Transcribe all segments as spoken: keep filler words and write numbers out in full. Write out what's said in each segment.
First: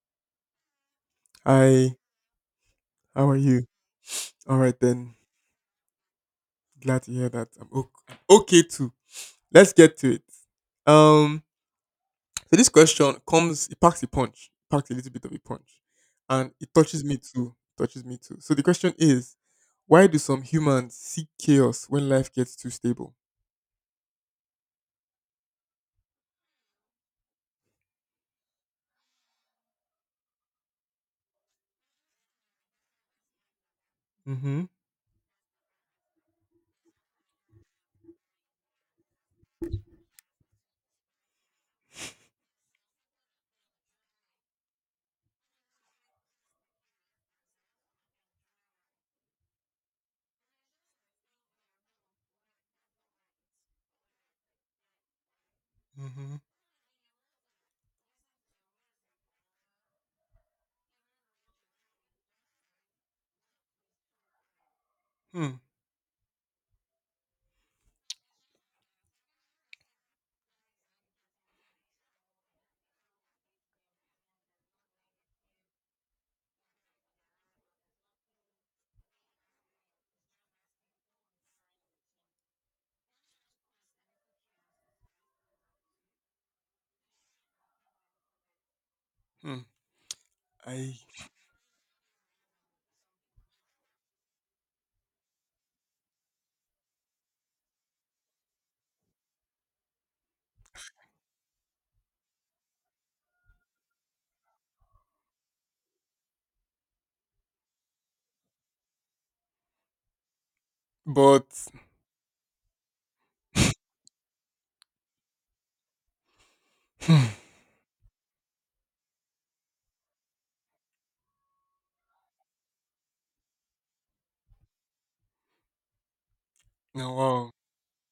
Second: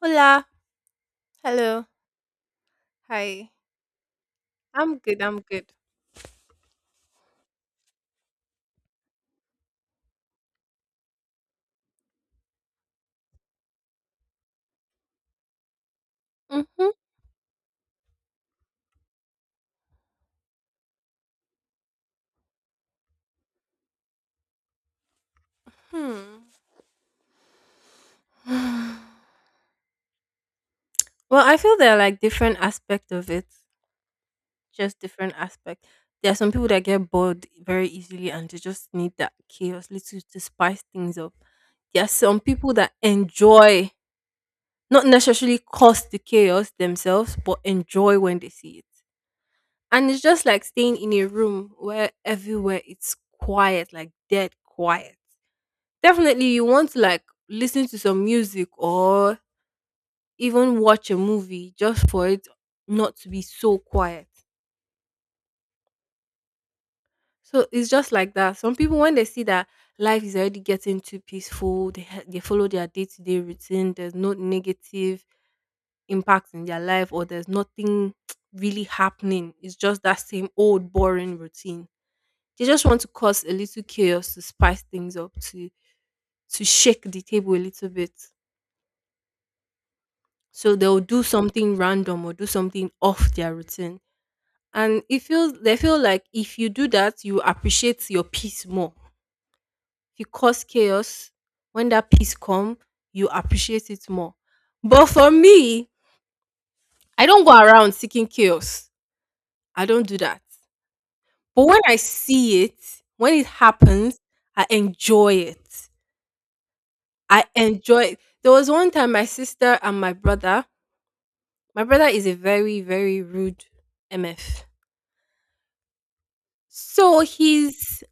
Hola. Hello. Hi, how are Hi. you? All right I'm then. good. I'm good. Glad to hear that. I'm okay, I'm okay too. Let's get to it. Um, so this question comes, it packs a punch, packs a little bit of a punch, and it Mm-hmm. touches me too. Touches me too. So the question is, why do some humans seek chaos when life gets too stable? Hmm. Well, I feel there are like different aspects of it, Mm-hmm. just different aspects. There are some people that get bored very easily and they just need that chaos little to spice things up. There are some people that enjoy, not necessarily cause the chaos themselves, but enjoy when they see it. And it's just like staying in a room where everywhere it's quiet, like dead quiet. Mm-hmm. Definitely you want to like listen to some music or even watch a movie just for it not to be so quiet. Hmm. So it's just like that. Some people when they see that life is already getting too peaceful, they ha- they follow their day-to-day routine, there's no negative impact in their life or there's nothing really happening. It's just that same old boring routine. They just want to cause a little chaos to spice things up to to shake the table a little bit. Hmm. So I. they'll do something random or do something off their routine, and it feels they feel like if you do that you appreciate your peace more. If you cause chaos, when that peace come, you appreciate it more. But for me, I don't go around seeking chaos. I don't do that. But. But when I see it, when it happens, I enjoy it. Hmm. I enjoy it. There was one time my sister and my brother. My brother is a very very rude mf. Now, So wow. he's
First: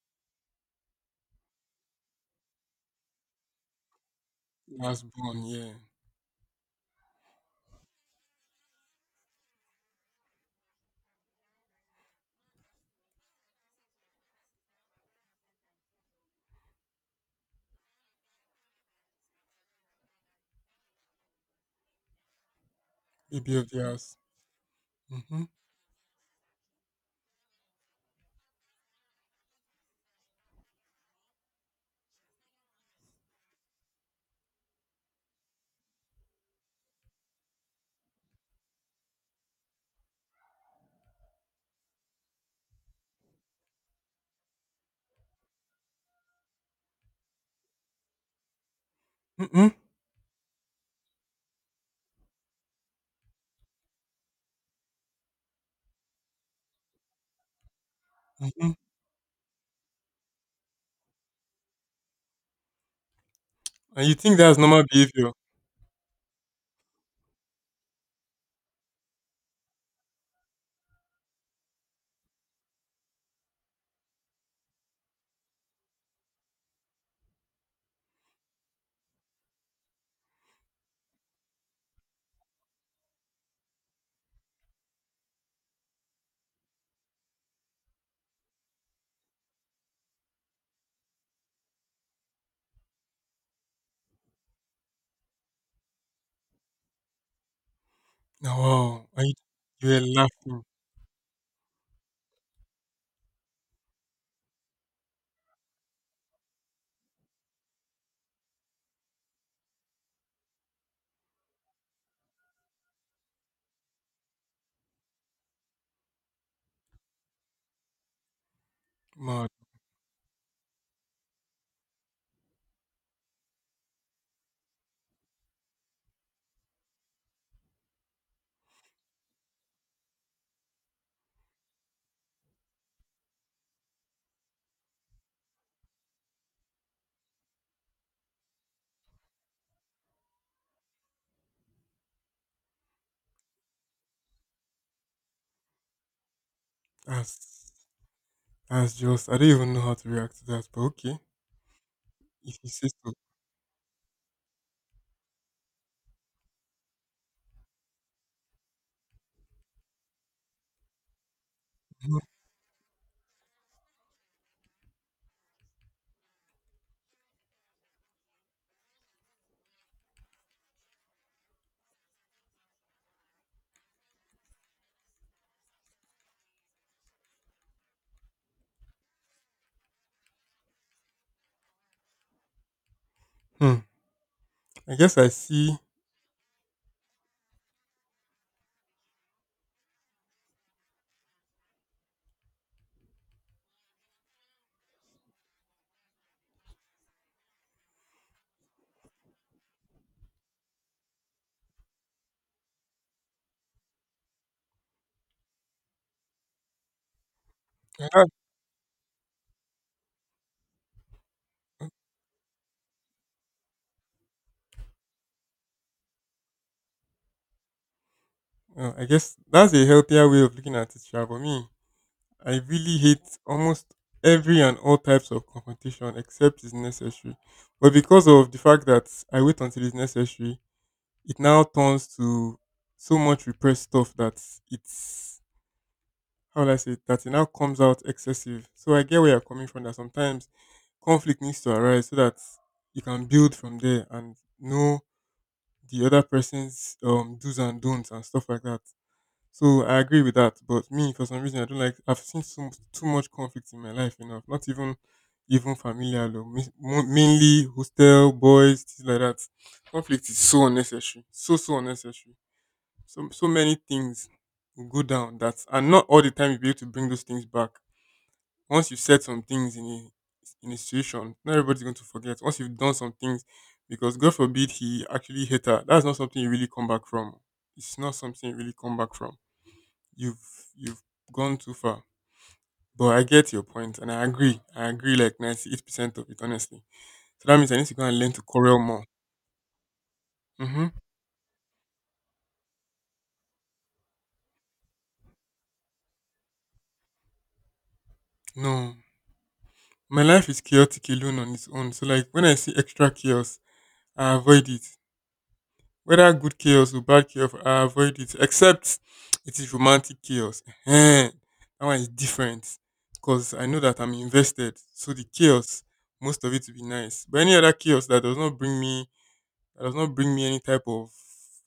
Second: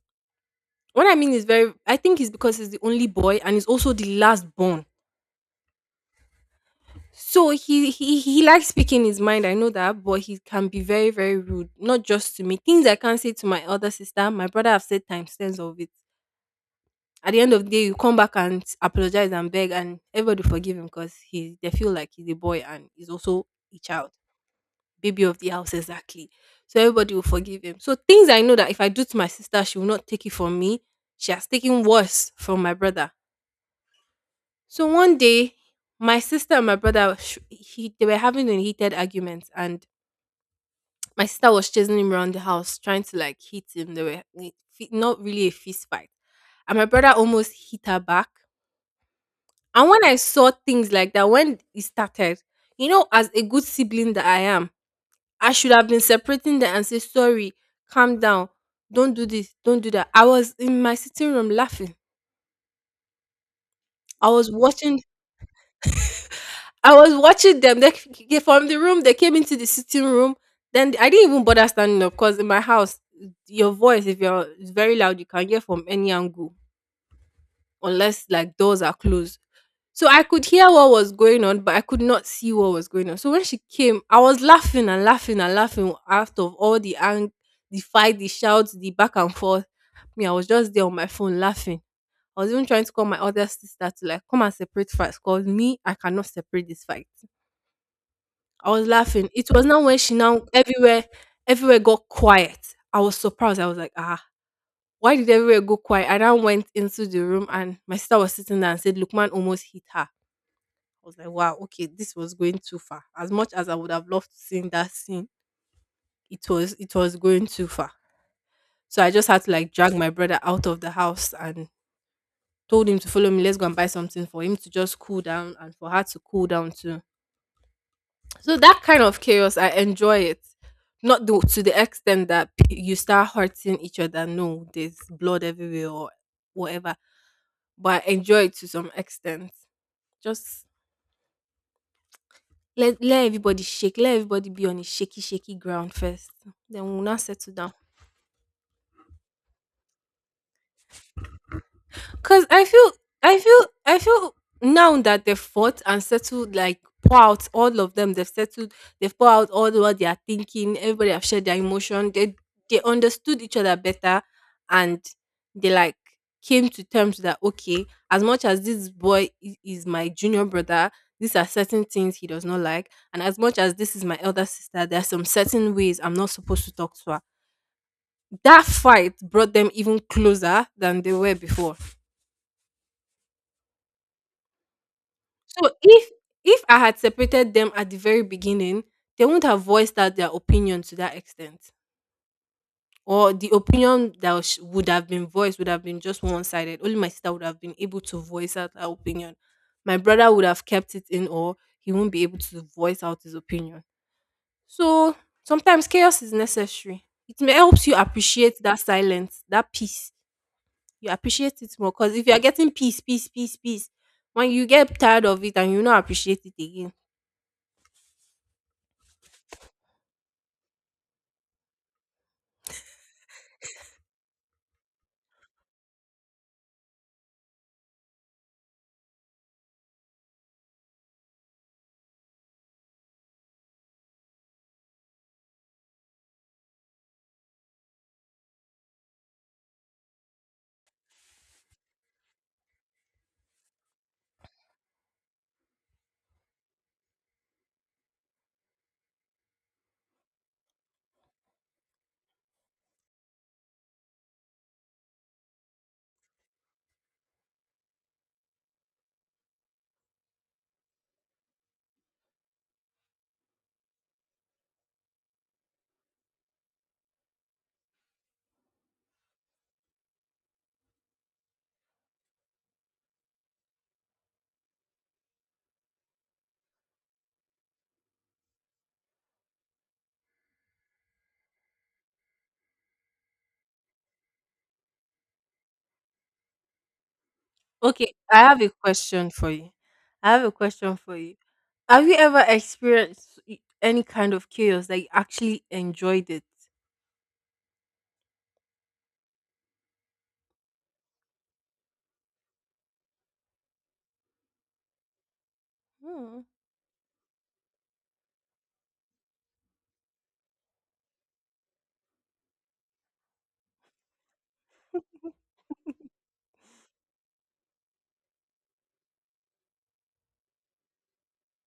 What I mean is very, I think it's because he's the only boy and he's also the last born. Last born, yeah. So he he he likes speaking his mind, I know that, but he can be very, very rude. Not just to me. Things I can't say to my other sister, my brother have said times tens of it. At the end of the day, you come back and apologize and beg and everybody forgive him because he they feel like he's a boy and he's also Baby of a the child. house. Baby of Mm-hmm. the house, exactly. So everybody will forgive him. So things I know that if I do to my sister, she will not take it from me. She has taken worse from my brother. So one day, my sister and my brother, sh- he, they were having a heated argument, and my sister was chasing him around the house, trying to like hit him. They were like, fi- not really a fist fight, and my brother almost hit her back. Mm-hmm. And when I saw things like that, when it started, you know, as a good sibling that I am, I should have been separating them and say, sorry, calm down. Mm-hmm. Don't do this. Don't do that. I was in my sitting room laughing. And you I think was that's normal watching behavior? I was watching them. They c- from the room, they came into the sitting room. Then I didn't even bother standing up because in my house, your voice, if you're it's very loud, you can hear from any angle, unless like doors are closed. So I could hear what was going on, but I could not see what was going on. So when she came, I was laughing and laughing and laughing out of all the ang- the fight, the shouts, the back and forth. Me, I was just there on my phone laughing. I was even trying to call my other sister to like come and separate fights. Cause me, I cannot separate this fight. Oh, I was wow. And laughing. you, It was now you when were she now laughing. everywhere, everywhere got quiet. I was surprised. I was like, ah, why did everywhere go quiet? I then went into the room and my sister was sitting there and said, Lukman almost hit her. I was like, wow, okay, this was going too far. As much as I would have loved to sing that scene, it was it was going too far. So I just had Mad. to like drag my brother out of the house and told him to follow me. Let's go and buy something for him to just cool down and for her to cool down too. So that kind of chaos, I enjoy it. Not the, to the extent that p- you start hurting each other. No, there's blood everywhere or whatever. But I enjoy it to some extent. Just let let everybody shake. Let everybody be on a shaky, shaky ground first. Then we'll not settle That's, down. that's just, I don't even know how to react to that, but okay. Cause If I you say feel, so. I feel, I feel now that they've fought and settled, like pour out all of them. They've settled. They've poured out all what they are thinking. Everybody have shared their emotion. Mhm. They they understood each other better, and they like came to terms that okay, as much as this boy i- is my junior brother, these are certain things he does not like, and as much as this is my elder sister, there are some certain ways I'm not supposed to talk to her. That fight brought them even closer than they were before. Hmm. I guess I So see. if if I had separated them at the very beginning, they wouldn't have voiced out their opinion to that extent. Or the opinion that was- would have been voiced would have been just one sided. Only my sister would have been able to voice out her opinion. My brother would have kept it in, or he won't be able to voice out his opinion. So sometimes chaos is necessary. It may helps you I have- appreciate that silence, that peace. You appreciate it more because if you are getting peace, peace, peace, peace, when you get tired of it and you not appreciate it again, uh, I guess that's a healthier way of looking at it, sha. For me, I really hate almost every and all types of confrontation except it's necessary. But because of the fact that I wait until it's necessary, it now turns to so much repressed stuff that it's how will I say it, that it now comes out excessive. So I get where you're coming from that sometimes conflict needs to arise so that you can build from there and know the other person's um do's and don'ts and stuff like that. So I agree with that. But me for some reason I don't like I've seen so too much conflict in my life enough. Not even even familial though. Mi- mo- Mainly hostel, boys, things like that. Conflict is so unnecessary. So so unnecessary so so many things will go down that and not all the time you'll be able to bring those things back. Once you said some things in a in a situation, not everybody's going to forget. Once you've done some things, because God forbid he actually hit her, that's not something you really come back from. It's not something you really come back from. You've you've gone too far. But I get your point and I agree. I agree like ninety eight percent of it honestly. So that means I need to go okay, and learn I to have a quarrel more. question for you. I have a Mm-hmm. question for you. Have you ever experienced y- any kind of chaos that you actually enjoyed it? No. My life is chaotic alone on its own. So like when I see extra chaos, I avoid it. Whether Hmm. good chaos or bad chaos, I avoid it. Except it is romantic chaos. Ehen. That one is different because I know that I'm invested. So the chaos, most of it will be nice. But any other chaos that does not bring me, that does not bring me any type of,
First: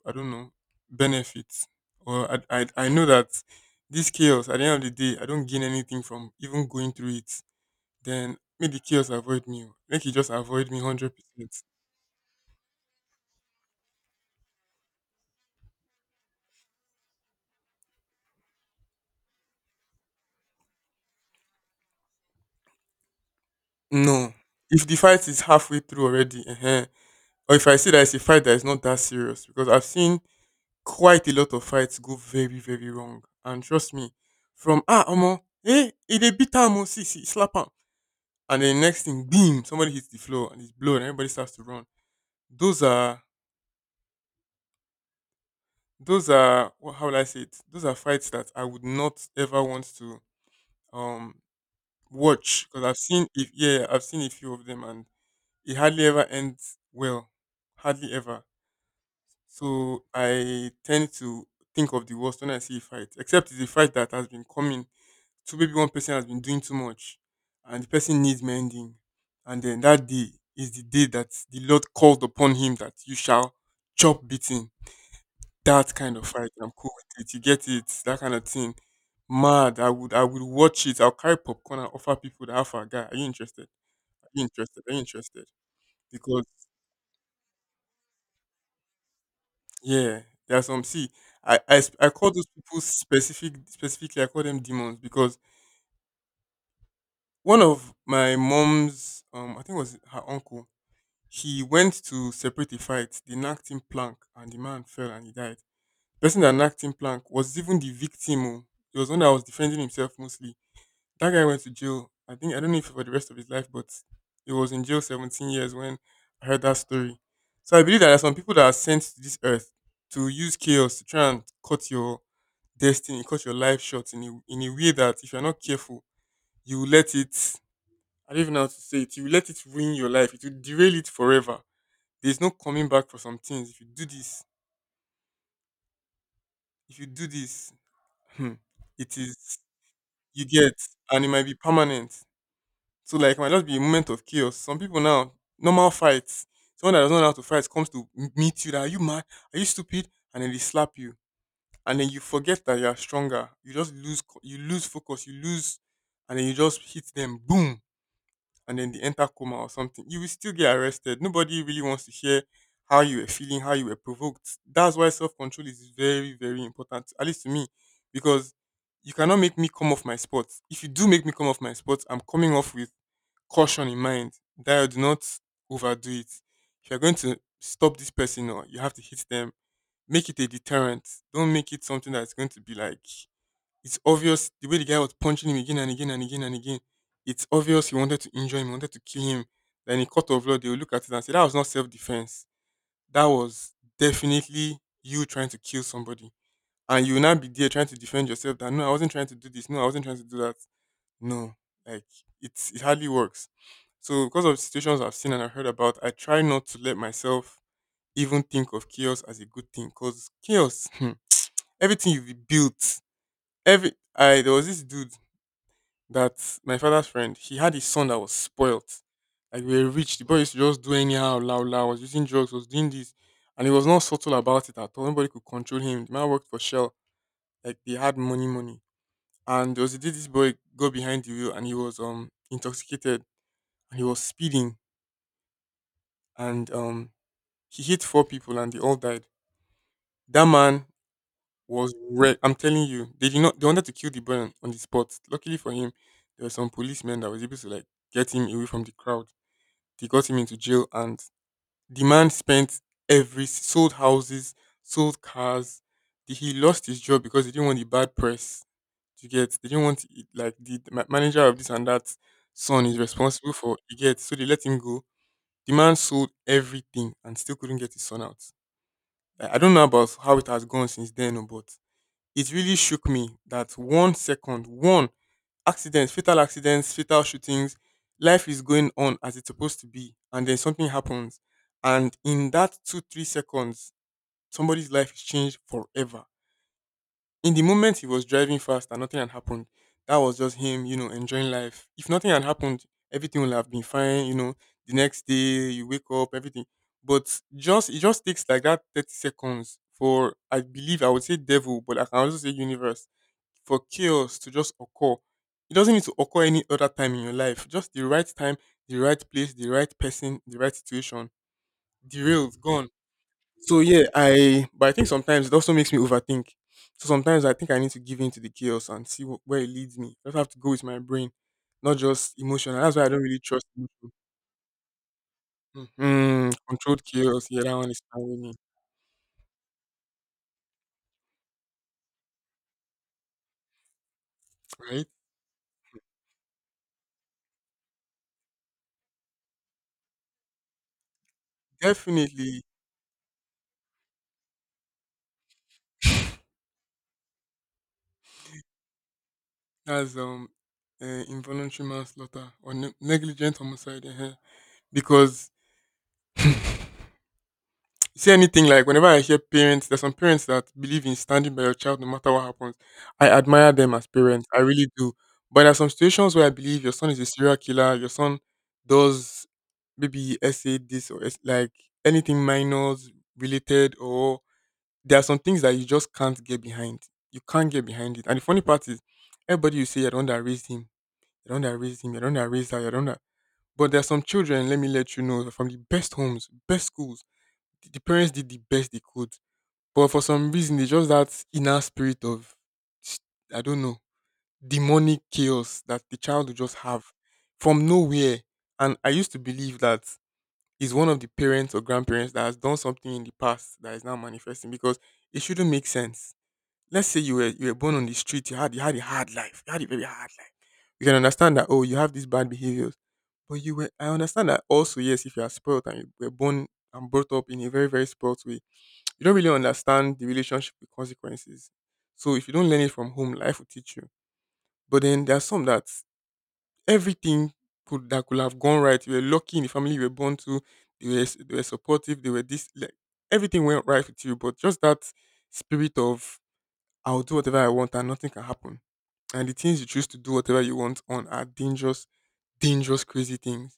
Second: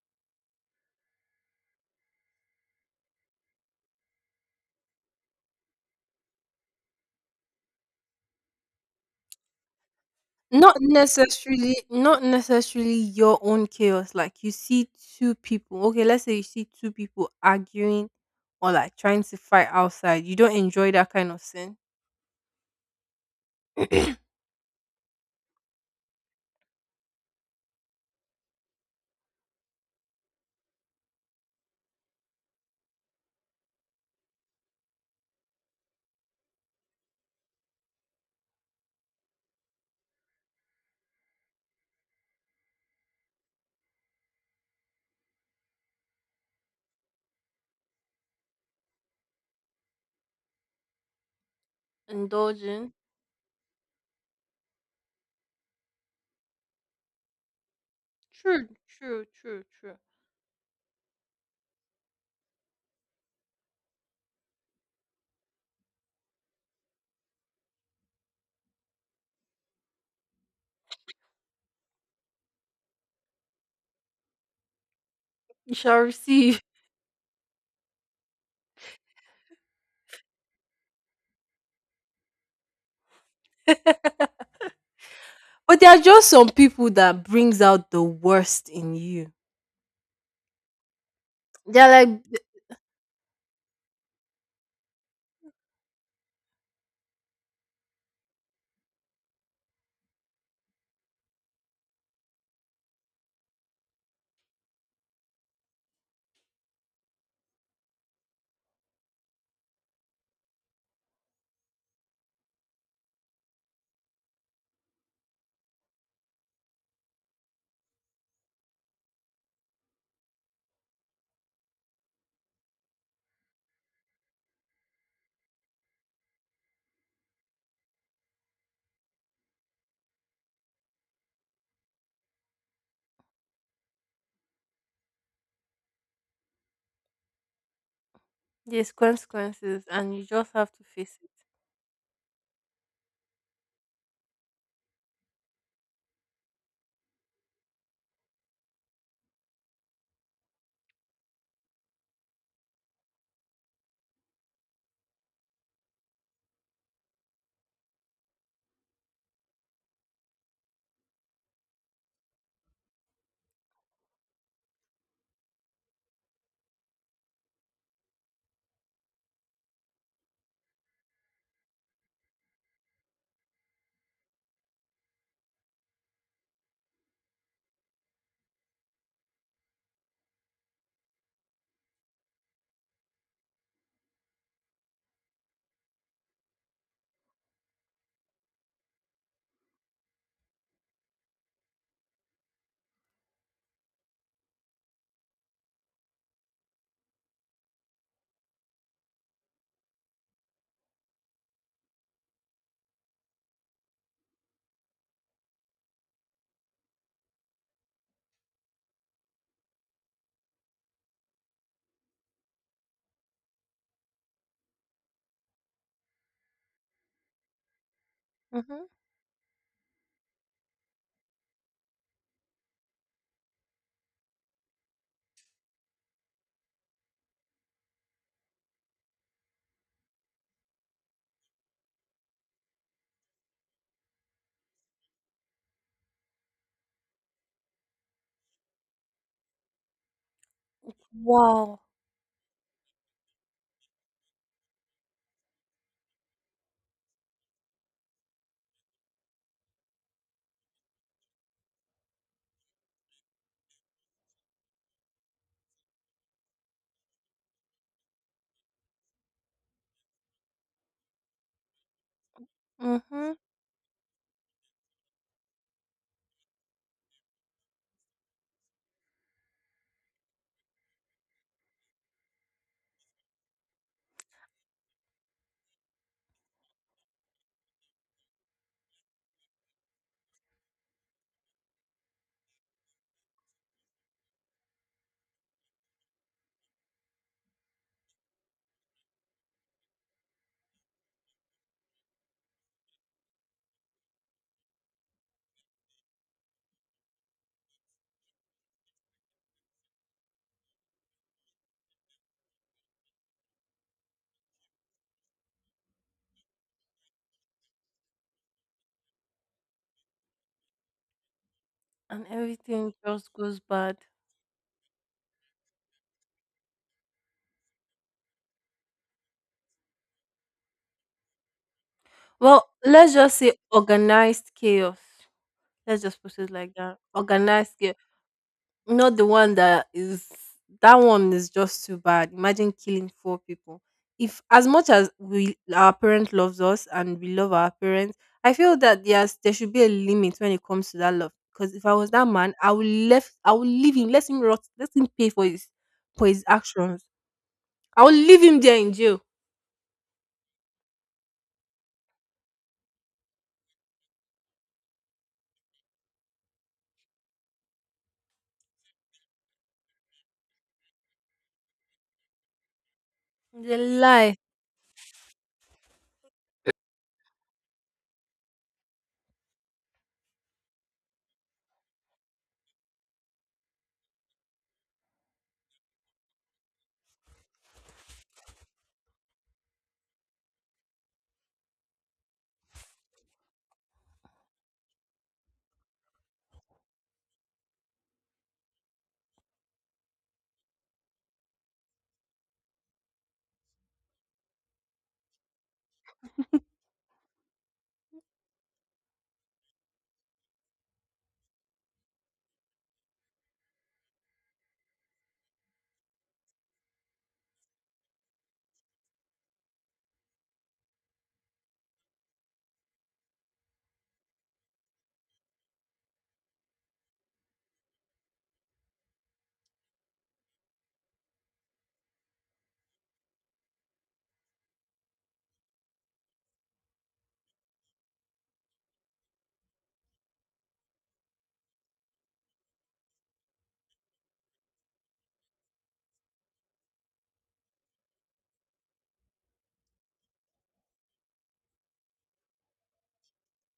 I don't know, benefit, or I, I, I know that this chaos at the end of the day, I don't gain anything from even going through it. Then make the chaos avoid me. Make it just avoid Not me hundred percent. necessarily, not necessarily your own chaos. Like you see two people. Okay, let's say you see two people arguing or like trying to fight outside. You don't enjoy that kind of scene. No. If the fight is halfway through already, uh or if I see that it's a fight that is not that serious, because I've seen quite a lot of fights go very, very wrong. And trust me, from ah omo, eh, e dey beat am oh, see, see, slap am, and then next thing, boom, somebody hits the floor and it's blown, and everybody starts to run. Those are those are wha- how will I say it? Those are fights that I would not ever want to um watch because Indulging. I've seen if yeah, I've seen a few of them and it hardly ever ends well, hardly ever. True, true, true, true. So I tend to think of the worst when I see a fight, except it's a fight that has been coming. So maybe one person has been doing too much and the person needs mending. And then that day is the day that the Lord called upon him that you shall chop beating. You That shall kind of fight. receive. I'm cool with it. You get it? That kind of thing. Mad. I would I would watch it. I'll carry popcorn and offer people the alpha guy. Are you interested? Are you interested? Are you interested? But there are just Because some people that brings out the worst in you. yeah, there are some. See, I, I They're sp- I like call th- those people specific specifically. I call them demons because one of my mom's um I think it was her uncle. He went to separate a fight. They knocked him plank, and the man fell and he died. The person that knocked him plank was even the victim. Oh. He was the one that was defending himself mostly. That guy went to jail. I think I don't know if for the rest of his life, but he was in jail seventeen years when I heard that story. So I believe that there are some people that are sent to this earth to use chaos to try and cut your destiny, cut your life short in a, in a way that if you're not careful, you will let it. I don't even know how to say it. You will let it ruin your life. It will derail it forever. There's no coming back for some things. If you do this, if you do this, hmm, there's it is consequences, and you you just have get, to face and it it. might be permanent. So like it might just be a moment of chaos. Some people now, normal fights, someone that doesn't know how to fight comes to m- meet you. That are you mad? Are you stupid? And then they slap you, and then you forget that you are stronger. You just lose, co- you lose focus, you lose, and then you just hit them. Boom and then they enter coma or something, you will still get arrested. Nobody really wants to hear how you were feeling, how you were provoked. That's why self control is very, very important, at least to me, because you cannot make me come off my spot. If you do make me come off my spot, I'm coming off with caution in mind that you do not overdo it. If you're going to stop this person or you have to hit them, make it a deterrent. Don't make it something that's going to be like it's obvious the way the guy was punching him again and again and again and again. It's obvious he wanted to injure him, he wanted to kill him. Then in court of law, they will look at it and say that was not self defense. That was definitely you trying to kill somebody. And you will not be there trying to defend yourself that no, I wasn't trying to do this. No, I wasn't trying to do that. No, like it's it hardly works. So because of situations I've seen and I've heard about, I try not to let myself even think of chaos as a good thing. Cause chaos, everything you've built, every I there was this dude that my father's friend, he had his son that was Hmm. spoilt. Like we were rich. The boy used to just do anyhow, la la, was using drugs, was doing this. And he was not subtle about it at all. Nobody could control him. The man worked for Shell. Like they had money, money. And there was a day this boy got behind the wheel and he was um intoxicated and he was speeding and um he hit four people and they all died. That man Wow. was wrecked. I'm telling you, they did not they wanted to kill the boy on on the spot. Luckily for him, there were some policemen that was able to like get him away from the crowd. They got him into jail, and the man spent every sold houses, sold cars. The- He lost his job because he didn't want the bad press to get. They didn't want it, like the ma- manager of this and that son is Hmm. responsible for you get. So they let him go. The man sold everything and still couldn't get his son out. I I don't know about how it has gone since then, oh, but it really shook me that one second, one accidents, fatal accidents, fatal shootings. Life is going on as it's supposed to be, and then something happens, and in that two three seconds, somebody's life is changed forever. In the moment he was driving fast and nothing had happened, that was just him, you know, enjoying life. If nothing had happened, everything would have been fine, you know. The next day you wake up, everything. But just it just takes like that thirty seconds for I believe I would say devil, but I can also say universe for chaos to just occur. It doesn't need to occur any other time in your life. Just the right time, the right place, the right person, the right situation. And Derailed, gone. everything just goes So bad. yeah, I but I think sometimes it also makes me overthink. So sometimes I think I need to give in to the chaos and see wh- where it leads me. I just have to go with my brain, not just Well, emotion. And that's why I let's don't just really say trust. Emotion. organized chaos. Let's just put it Mm-hmm. like that. Controlled chaos. Yeah, Organized that one chaos. is fine with me. Not the one that is, that one is just too bad. Imagine killing four people. If as much Right? as we our parent loves us and we love our parents, I feel that yes, there should be a limit when it comes to that love. Because if I was that man, Definitely. I would left I would leave him, let him rot, let him pay for his for his actions. I would leave him there in jail. That's um uh, involuntary manslaughter or ne- negligent homicide. uh Because, you see, anything, like whenever I hear parents, there's some parents that believe in standing by your child no matter what happens. I admire The them as lie. parents. I really do. But there are some situations where I believe your son is a serial killer, your son does maybe essay this or es- like anything minors related, or there are some things that you just can't get behind. You can't get behind it. And the funny part is, everybody, you say you're the one that raised him, you're the one that raised him, you're the one that raised her, you're the one that, but there are some children, let me let you know, they're from the best homes, best schools, the the parents did the best they could, but for some reason there's just that inner spirit of s- I don't know, demonic chaos that the child will just have from nowhere. And I used to believe that it's one of the parents or grandparents that has done something in the past that is now manifesting, because it shouldn't make sense. Let's say you were you were born on the street, you had you had a hard life, you had a very hard life. You can understand that, oh, you have these bad behaviors, but you were, I understand that also, yes, if you are spoiled and you were born and brought up in a very very spoiled way, you don't really understand the relationship with consequences. So if you don't learn it from home, life will teach you. But then there are some that everything could that could have gone right. You were lucky in the family you were born to. They were s- they were supportive. They were this, like, everything went right with you. But just that spirit of I'll do whatever I want and nothing can happen. And the things you choose to do whatever you want on are dangerous, dangerous, crazy things.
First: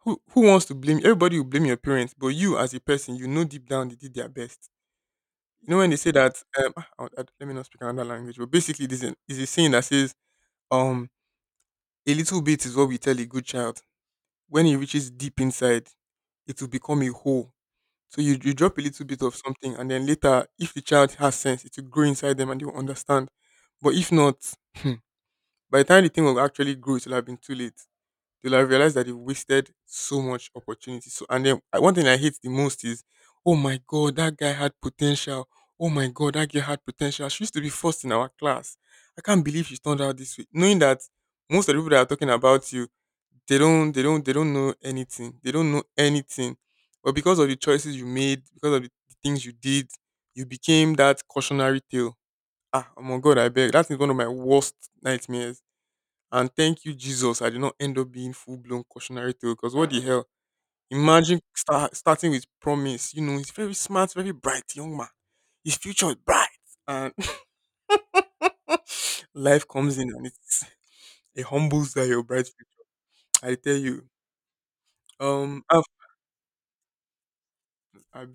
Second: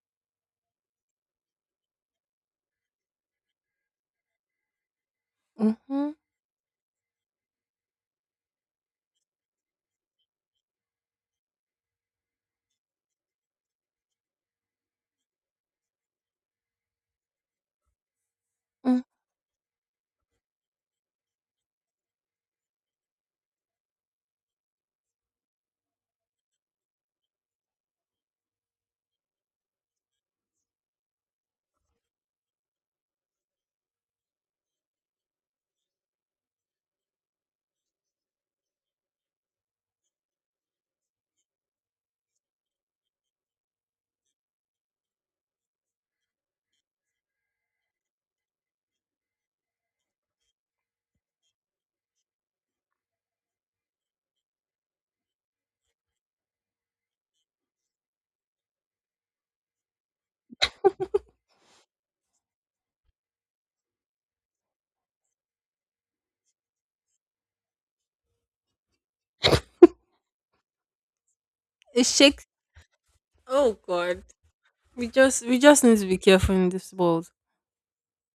Who who wants to blame? Everybody will blame your parents, but you as a person, you know deep down they did their best. You know when they Mm-hmm. say that um ah, I, I, let me not speak another language, but basically this is is a saying that says um a little bit is what we tell a good child. When it reaches deep inside, it will become a hole. So you, you drop a Mm. little bit of something and then later if the child has sense, it will grow inside them and they will understand. But if not, by the time the thing will actually grow, it will have been too late till I realized that they wasted so much opportunity. So and then I- one thing I hate the most is, oh my god, that guy had potential. Oh my god, that girl had potential. She used to be first in our class. I can't believe she turned out this way. Knowing that most of the people that are talking about you, they don't, they don't, they don't know anything. They don't know anything. But because of the choices you made, because of the things you did, you became that cautionary tale. Ah, oh my god, I beg. That is one of my worst nightmares, and thank you, Jesus, I did not end up being full blown cautionary tale, because what the hell? Imagine start, starting with promise. You know, he's very smart, very bright young man. His future is bright. And life comes in and it's, it humbles It that your bright shakes. future. I tell Oh you. God, we just we Um, I'll, just need to be careful in this world. I'll,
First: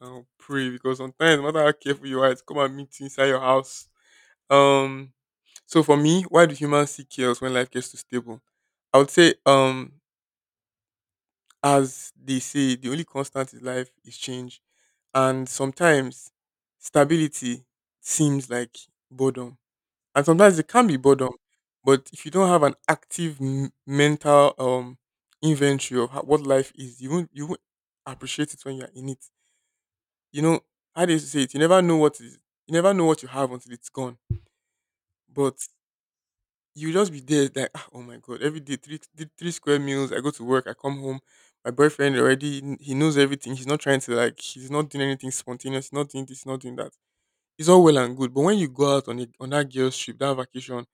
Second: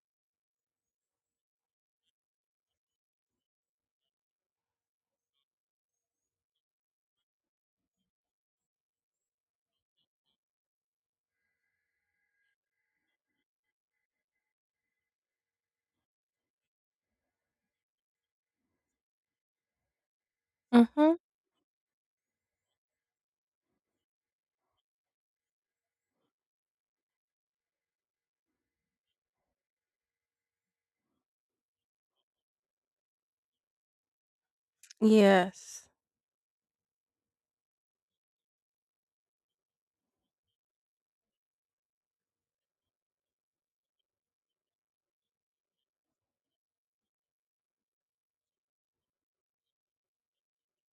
I'll pray because sometimes, no matter how careful you are, it's come and meet you inside your house. Um, so for me, why do humans seek chaos when life gets too stable? I would say, um, as they say, the only constant in life is change. And sometimes stability seems like boredom. And sometimes it can be Mm-hmm. boredom. But if you don't have an active m- mental um, inventory of ho- what life is, you won't, you won't appreciate it when you're in it. You know, how do you say it? You never know what is, you never know what you have until it's gone. But Yes, you just be there like, "Ah, oh my god, every day three, three three square meals, I go to work, I come home, my boyfriend already kn- he knows everything, he's not trying to, like, he's not doing anything spontaneous, he's not doing this, he's not doing that, it's all well and good, but when you go out on a, on that girl's trip, that vacation,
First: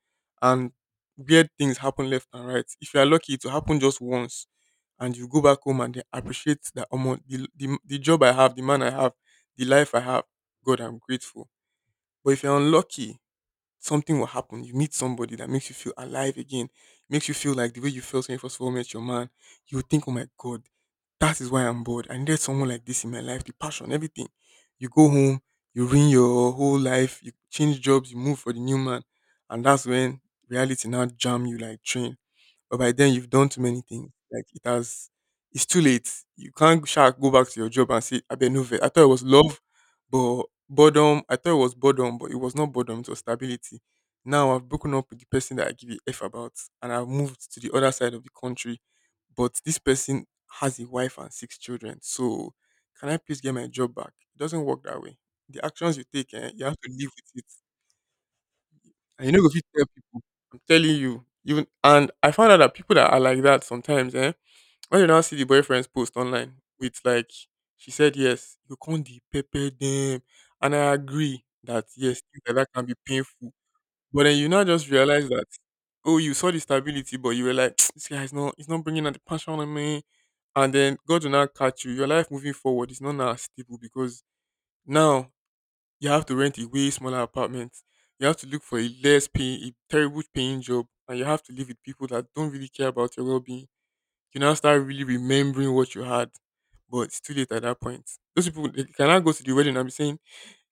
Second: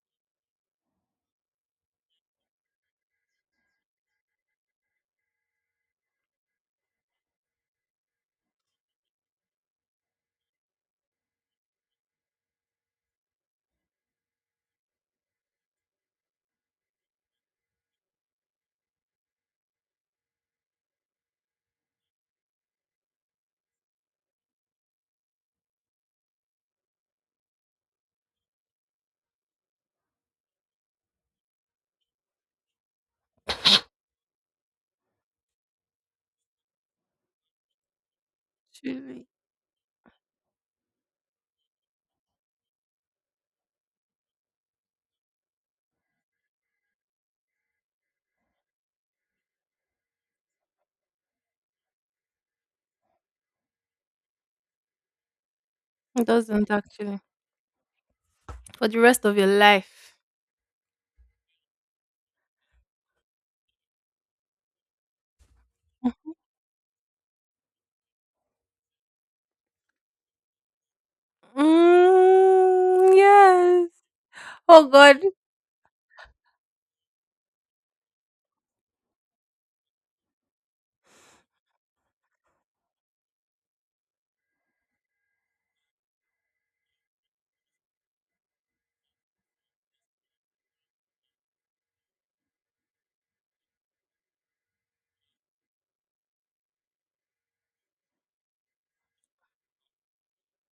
and weird things happen left and right, if you are lucky it will happen just once, and you go back home and they appreciate that um, the, the the job I have, the man I have, the life I have, god, I'm grateful. But if you're unlucky, something will happen. You meet somebody that makes you feel alive again, makes you feel like the way you felt when you first of all met your man. You would think, oh my God, that is why I'm bored. I needed someone like this in my life, the passion, everything. You go home, you ruin your whole life, you change jobs, you move for the new man. And that's when reality now jam you like train. But by then you've done too many things. Like, it has, it's too late. You can't sha go back to your job and say, I bet no vet. I thought it was truly. love. But boredom, I thought it was boredom, but it was not boredom, it was stability. Now I've broken up with the person that I give a F about, and I've moved to the other side of the country. But this person has a wife and six children. So can I please get my job back? It doesn't work that way. The actions you It take, eh, you doesn't have to live actually. with it. For the rest And you of know, your if you tell life. people, I'm telling you, even, and I found out that people that are like that sometimes, eh? When you now see the boyfriend's post online with, like, she said yes, you can't the pepper them, and I agree that yes, things like that can be Mm, painful. yes. But then you now Oh just God. realize that, oh, you saw the stability, but you were like, this guy is not, he's not bringing out the passion on me. And then God will now catch you. Your life moving forward is not now stable because now you have to rent a way smaller apartment. You have to look for a less paying, a terrible paying job, and you have to live with people that don't really care about your well being. You now start really remembering what you had, but it's too late at that point. Those people, they can go to the wedding and be saying,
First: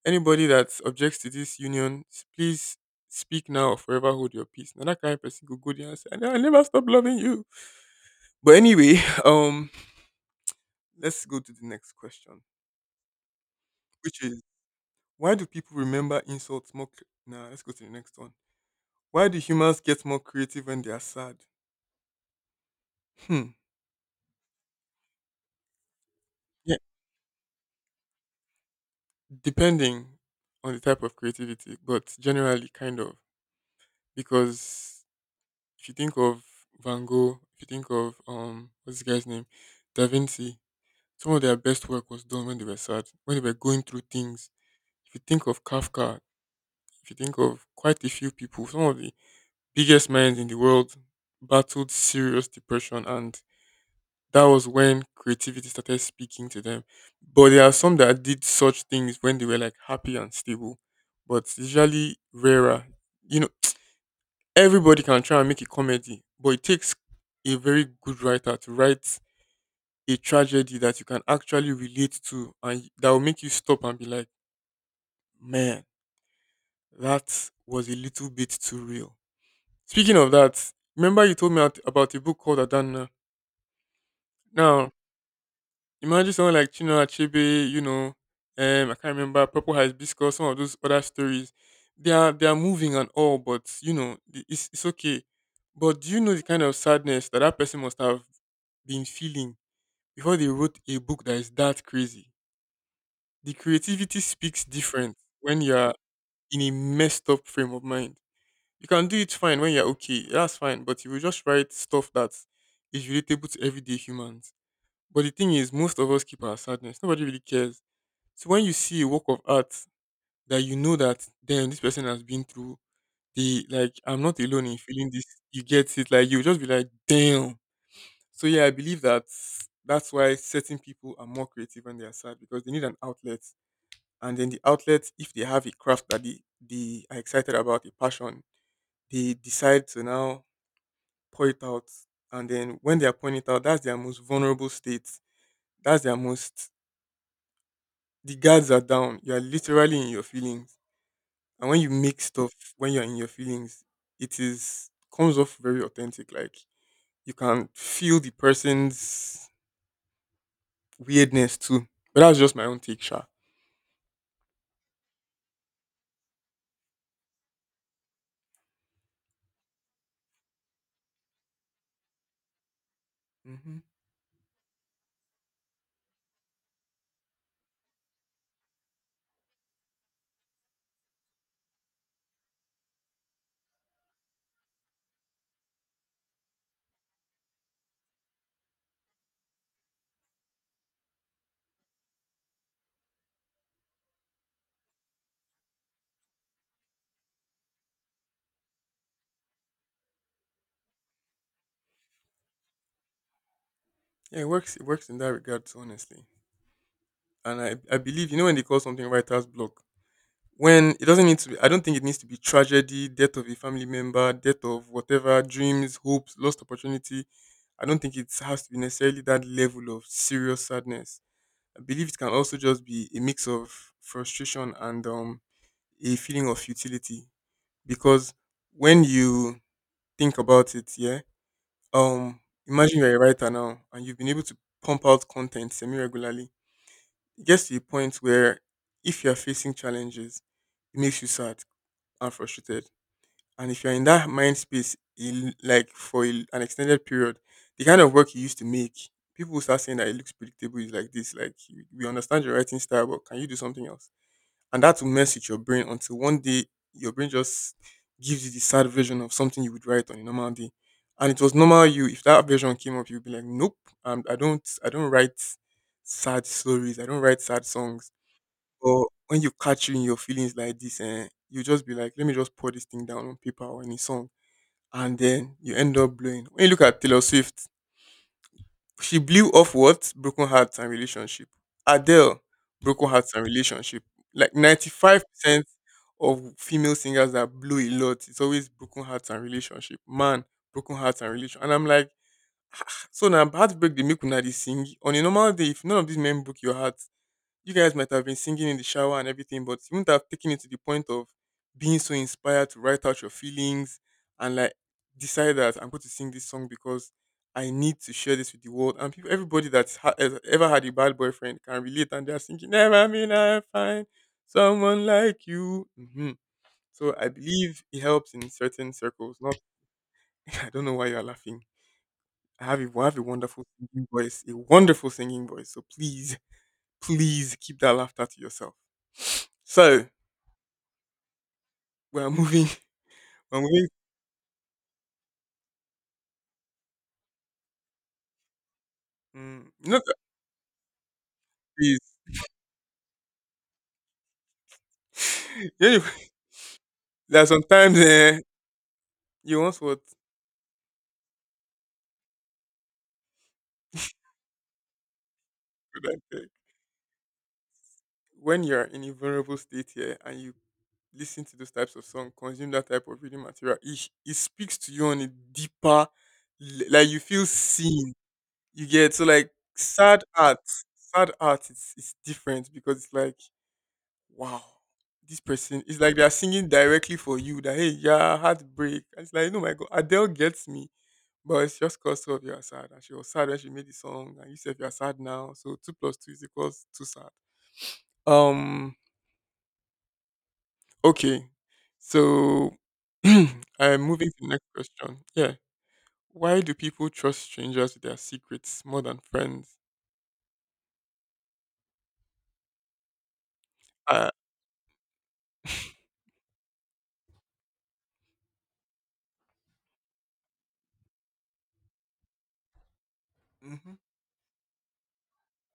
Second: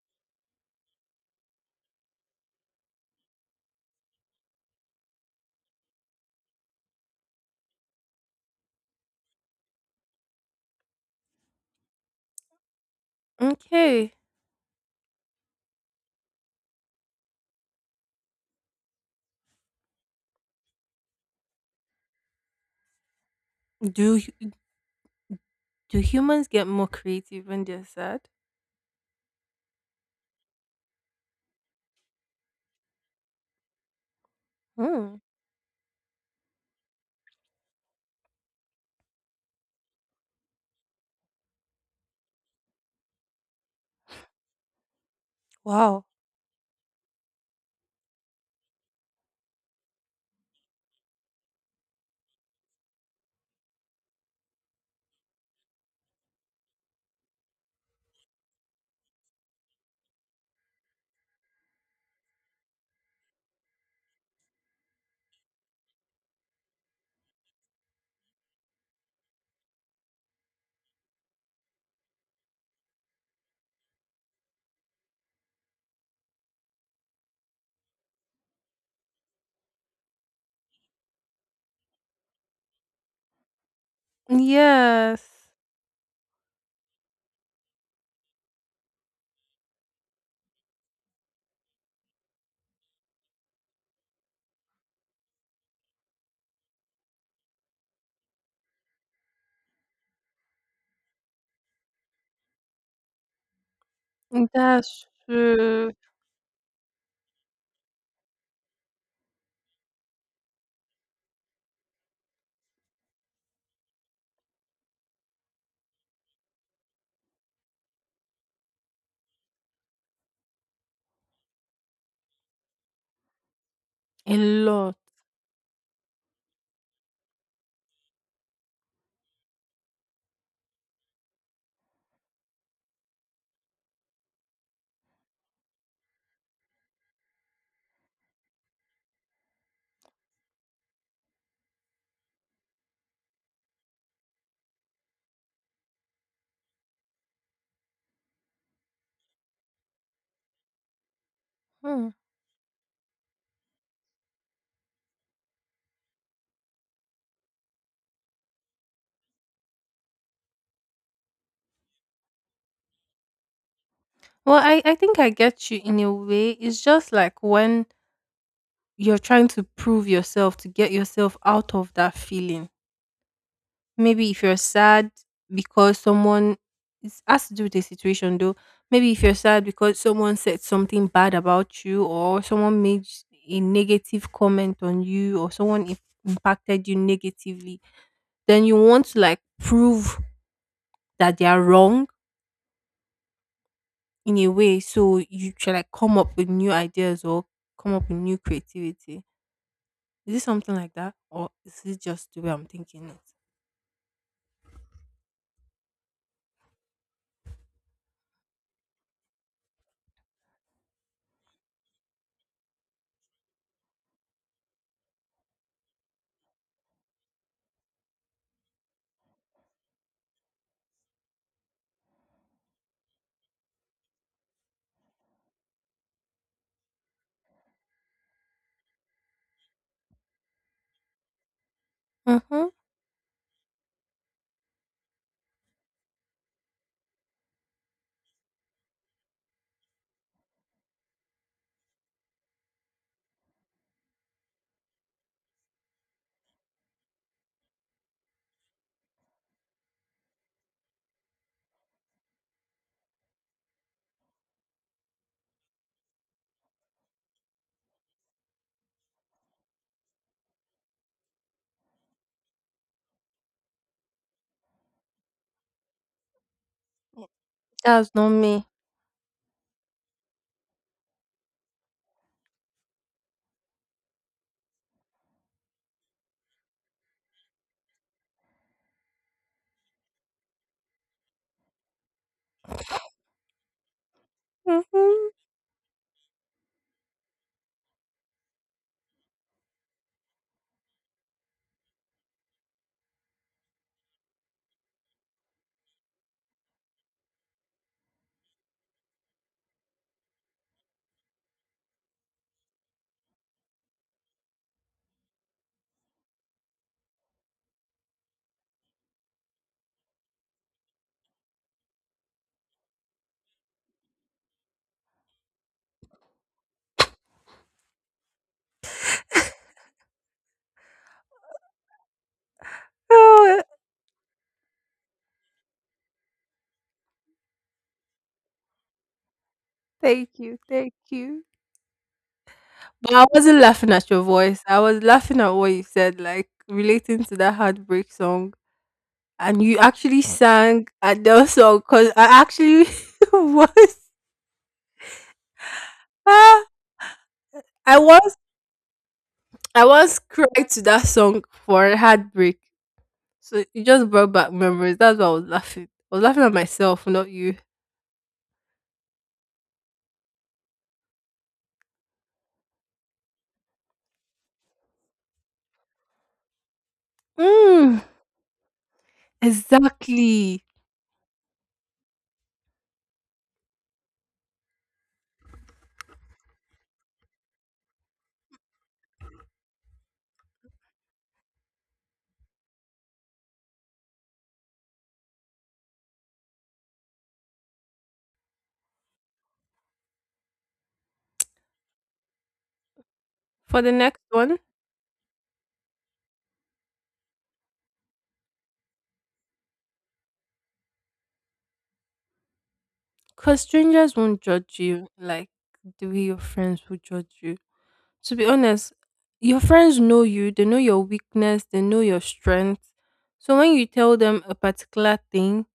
anybody that objects to this union, s- please speak now or forever hold your peace. Now that kind of person could go there and say, I will never stop loving you. But anyway, um, let's go to the next question, Okay. which is, why do people remember insults more? cl- Nah, let's go to the next one. Why do humans get more creative when they are sad? Hmm. Do hu- do humans get Yeah, more creative when they're sad? depending on the type of creativity, but generally kind of, because Hmm. if you think of Van Gogh, if you think of um what's this guy's name? Da Vinci, some of their best work was done when they were sad, when they were going through things. If you think of Wow. Kafka, if you think of quite a few people, some of the biggest minds in the world battled serious depression, and that was when creativity started speaking to them. But there are some that did such things when they were, like, happy and stable. But it's usually rarer. You know, everybody can try and make a comedy, but it takes a very good writer to write a tragedy that you can actually relate to and y- that will make you stop and be like, man, that was a little bit too real. Speaking of that, remember you told me at- about a book called Adana. Now, Yes. imagine someone like Chinua Achebe, you know, um, I can't remember, Purple Hibiscus, some of those other stories. They are, they are moving and all, but, you know, the- it's, it's okay. But do you know the kind of sadness that that person must have been feeling before they wrote a book that is that crazy. The creativity speaks That's different when true. you're in a messed up frame of mind. You can do it fine when you're okay, that's fine, but you will just write stuff that is relatable to everyday humans. But the thing is, most of us keep our sadness. Nobody really cares. So when you see a work of art that you know that then this person has been through, they like, I'm A not alone in lot. feeling this. You get it? Like you just be like, damn. So yeah, I believe that that's why certain people are more creative when they are sad because they need an outlet. And then the outlet, if they have a craft that they, they are excited about, a passion, they decide to now pour it out. And then when they are pouring it out, that's their most vulnerable state. That's their most The guards are down. You are literally in your feelings. And when you Hmm. make stuff when you're in your feelings, it is comes off very authentic. Like you can feel the person's weirdness too. But that's just my own take, Sha. Well, I, I think I get you in a way. It's just like when you're trying to prove yourself to get yourself out of that feeling. Hmm. Maybe if you're sad because someone, it has to do with the situation though. Maybe if you're sad because someone said something bad about you or someone made a negative comment on you or someone im- impacted you negatively, then you want to like prove that they are wrong in a way, so you should like come up with new ideas or come up with new creativity. Is it something like that? Or is it just the way I'm thinking it? Yeah, it works. It works in that regard, too, honestly. And I, I believe you know when they call something writer's block, when it doesn't need to be. I don't think it needs to be tragedy, death of a family member, death of whatever dreams, hopes, lost opportunity. I don't think it has to be necessarily that level of serious sadness. I believe it can also just be a mix of frustration and um, a feeling of futility. Because when you think about it, yeah, Um, Mm-hmm. imagine you're a writer now and you've been able to pump out content semi regularly. It gets to a point where if you're facing challenges, it makes you sad and frustrated. And if you're in that mind space, il- like for a- l- an extended period, the kind of work you used to make, people will start saying that it looks predictable. It's like this, like we we understand your writing style, but can you do something else? And that will mess with your brain until one day your brain just gives you the sad version of something you would write on a normal day. And it was normal you. If that version came up, you'd be like, "Nope, um, I don't, I don't write sad stories. I don't write sad songs." That's not me. But when you catch you in your feelings like this, and you just be like, "Let me just pour this thing down on paper or in a song," and then you end up blowing. When you look at Taylor Swift, she blew off what? Broken hearts and relationship. Adele, broken hearts and relationship. Like Mm-hmm. ninety-five percent of female singers that blow a lot, it's always broken hearts and relationship. Man, broken hearts and relationship. And I'm like, so now heartbreak they make una they sing. On a normal day, if none of these men broke your heart, you guys might have been singing in the shower and everything, but you wouldn't have taken it to the point of being so inspired to write out your feelings and like decide that I'm going to sing this song because I need to share this with the world. And people, everybody that's ha- has ever had a bad boyfriend can relate, and they're thinking, "Never mean I find someone like you." Hmm. So I believe it helps in certain circles. Not, I don't know why you are laughing. I have a, I have a wonderful singing voice, a wonderful singing voice. So please. Please keep that laughter to yourself. So Thank you. Thank you. we're moving. But I wasn't We're moving. laughing at your voice. I was laughing at what you said, like relating to that heartbreak song. And Mm, you not that, actually sang at the song please. because I actually was, You know, ah, there are sometimes I was eh, you want I what was cried to that song for a heartbreak. So you just brought back memories. That's why I was laughing. should I I was laughing say? at myself, not you. When you're in a vulnerable state here and you listen to those types of song, consume that type of reading material, it, it speaks to you on a deeper, le- like you feel Mm, seen. You get so like sad art, exactly. sad art is, it's different because it's like wow, this person. It's like they are singing directly for you. That hey, yeah, heartbreak. And it's like, no, my God, Adele gets me. But it's just cause two of you are sad, and she was sad when she made the song, and you said you are sad now. So two plus two is equals too sad. Um. Okay. So For the I'm next moving to the one, next question. Yeah. Why do people trust strangers with their secrets more than friends? cause strangers Uh, won't judge you like the way your friends will judge you. To be honest, your friends know you, they know your weakness, they know your strength. So when you mm-hmm. tell them a particular thing,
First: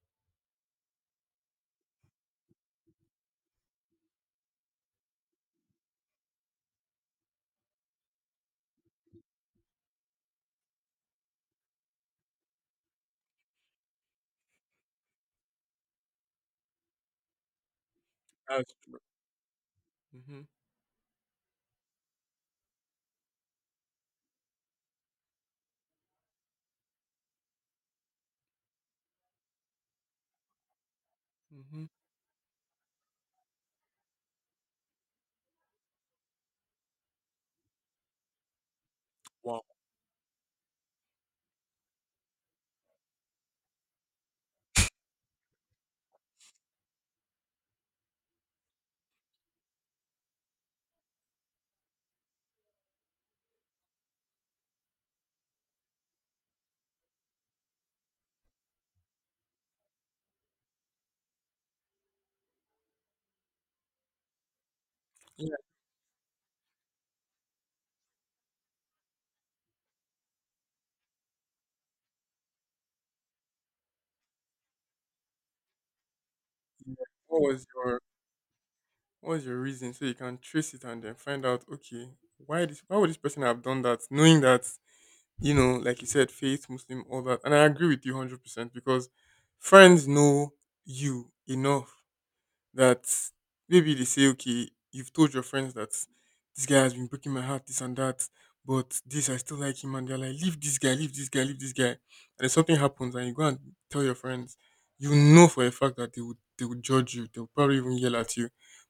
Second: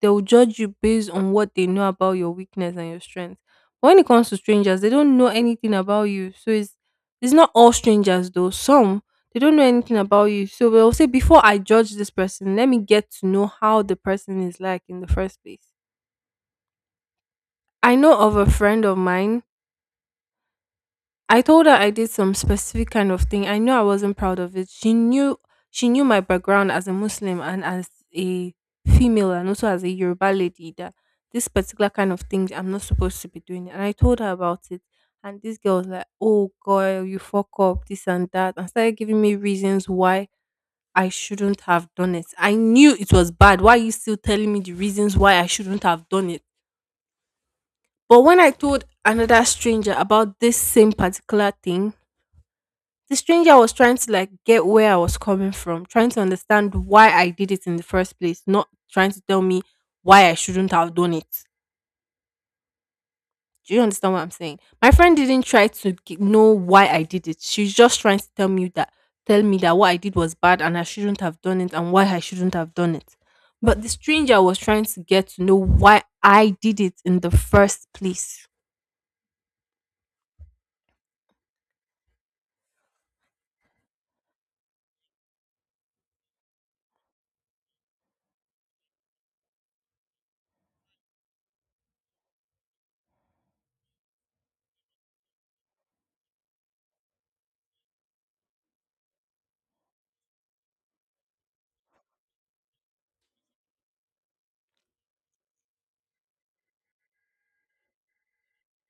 they'll judge you based on what they know about your weakness and your strength. But when it comes to strangers, they don't know anything about you. So it's it's not all strangers though. Some, they don't know anything about you. So they'll say, before I judge this person, let me get to know how the person is like in the first place. I know of a That's friend of true. mine. Mm-hmm. I told her I did some specific kind of thing. I knew I wasn't proud of it. She knew, she knew my background as a Muslim and as a female and also as a Yoruba lady, that this Mm-hmm. particular kind of thing I'm not supposed to be doing. And I told her about it. And this girl was like, oh girl, you fuck up, this and that, and started giving me Wow. reasons why I shouldn't have done it. I knew it was bad. Why are you still telling me the reasons why I shouldn't have done it? But when I told another stranger about this same particular thing, the stranger was trying to like get where I was coming from, trying to understand why I did it in the first place, not trying to tell me why I shouldn't have done it. Do you understand what I'm saying? My friend didn't Yeah. try to g- know why I did it. She's just trying to tell me that, tell me that what I did was bad and I shouldn't have done it and why I shouldn't have done it. But the stranger was trying to get to know why I did Yeah. it in the What was first your place. What's your reason? So you can trace it and then find out, okay, why this why would this person have done that? Knowing that, you know, like you said, faith, Muslim, all that. And I agree with you hundred percent because friends know you enough that maybe they say, okay, you've told your friends that this guy has been breaking my heart, this and that, but this, I still like him. And they're like, leave this guy, leave this guy, leave this guy. And if something happens and you go and tell your friends, you know for a fact that they would, they would judge you. They'll probably even yell at you.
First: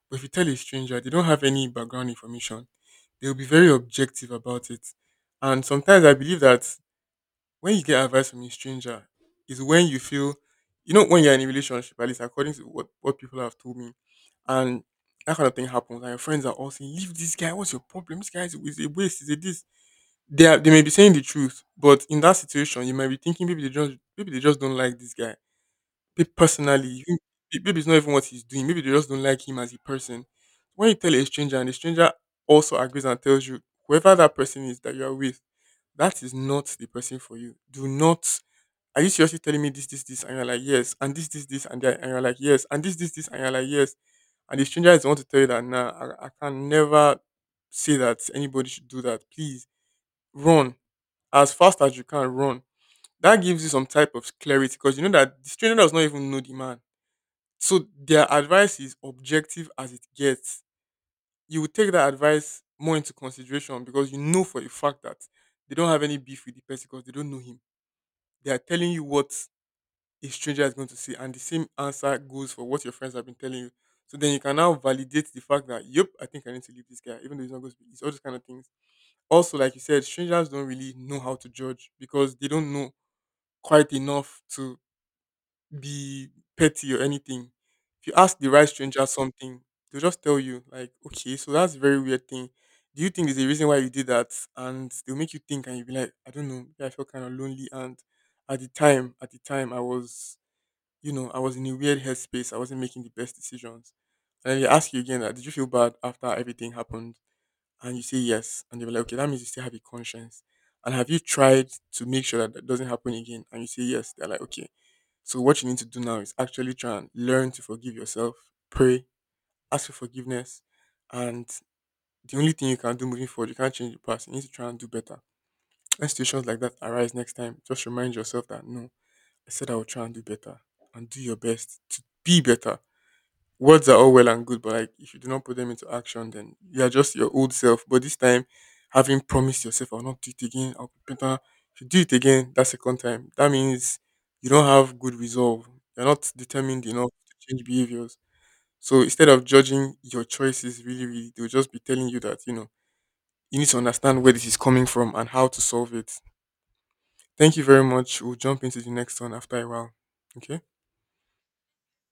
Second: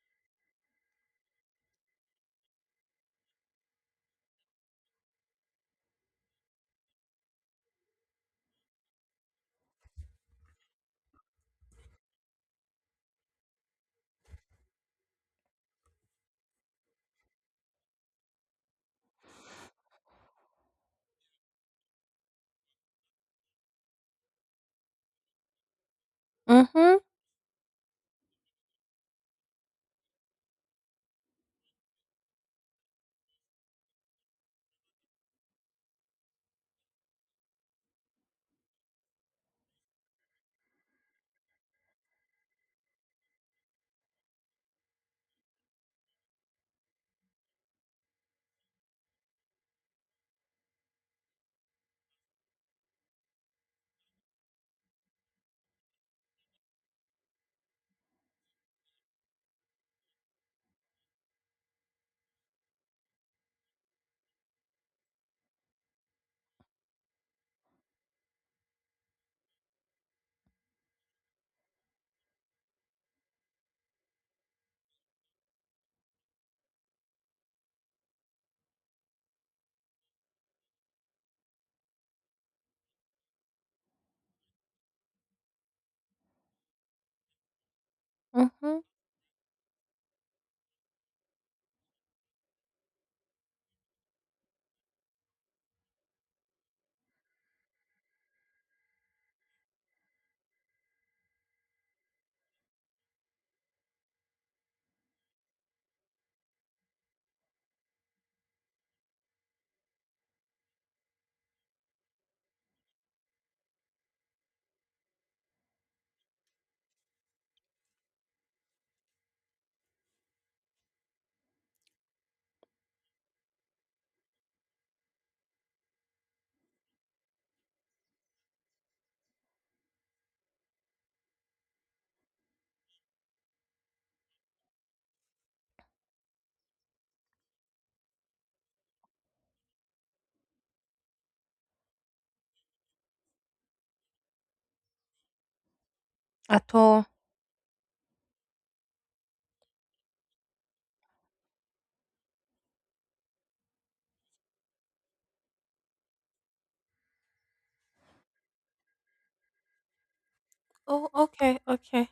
But if you tell a stranger, they don't have any background information. They'll be very objective about it. And sometimes I believe that when you get advice from a stranger is when you feel you know when you're in a relationship, at least according to what, what people have told me, and that kind of thing happens and your friends are all saying, leave this guy, what's your problem, this guy is, is a waste, is a this they are they may be saying the truth, but in that situation you might be thinking maybe they just maybe they just don't like this guy, maybe personally Mhm. you think- maybe it's not even what he's doing, maybe they just don't like him as a person. When you tell a stranger and the stranger also agrees and tells you whoever that person is that you are with, that is not the person for you. Do not Are you seriously telling me this, this, this? And you're like, yes. And this, this, this. And, they're- and you're like, yes. And this, this, this. And you're like, yes. And the stranger is the one to tell you that, nah, I, I can never say that anybody should do that. Please run as fast as you can. Run. That gives you some type of clarity because you know that the stranger does not even know the man. So their advice is objective as it gets. You will take that advice more into consideration because you know for a fact that they don't have any beef with the person because they don't know him. They are telling you what a stranger is going to say, and the same answer goes for what your friends have been telling you. So then you can now validate the fact that, yep, I think I need to leave this guy, even though he's not going to be. It's all those kind of things. Also, like you said, strangers don't really know how to judge because they don't know quite enough to be petty or anything. If you ask the right Mhm. stranger something, they'll just tell you, like, okay, so that's a very weird thing. Do you think there's a reason why you did that? And they'll make you think, and you'll be like, I don't know, maybe I felt kind of lonely and at the time, at the time, I was you know, I was in a weird headspace. I wasn't making the best decisions. And then they ask you again, that did you feel bad after everything happened? And you say yes. And they were like, okay, that means you still have a conscience. And have you tried to make sure that that doesn't happen again? And you say yes. They're like, okay. So what you need to do now is actually try and learn to forgive yourself, pray, ask for forgiveness. And the only thing you can do moving forward, you can't change the past. You need to try and do better. When situations like that arise next time, just remind yourself that no. I said I will try and do better and do your best to be better. Words are all well and good, but like if you do not put them into action, then you are just your old self. But this time, having promised yourself, I'll not do it again, I'll be better. If you do it again, that second time, that means you don't have good resolve. You're not At determined all. enough to change behaviors. So instead of judging your choices really, really, they'll just be telling you that, you know, you need to understand where this is coming from and how to solve it. Thank you very much. We'll jump into the next one after a while. Okay. Oh, okay, okay.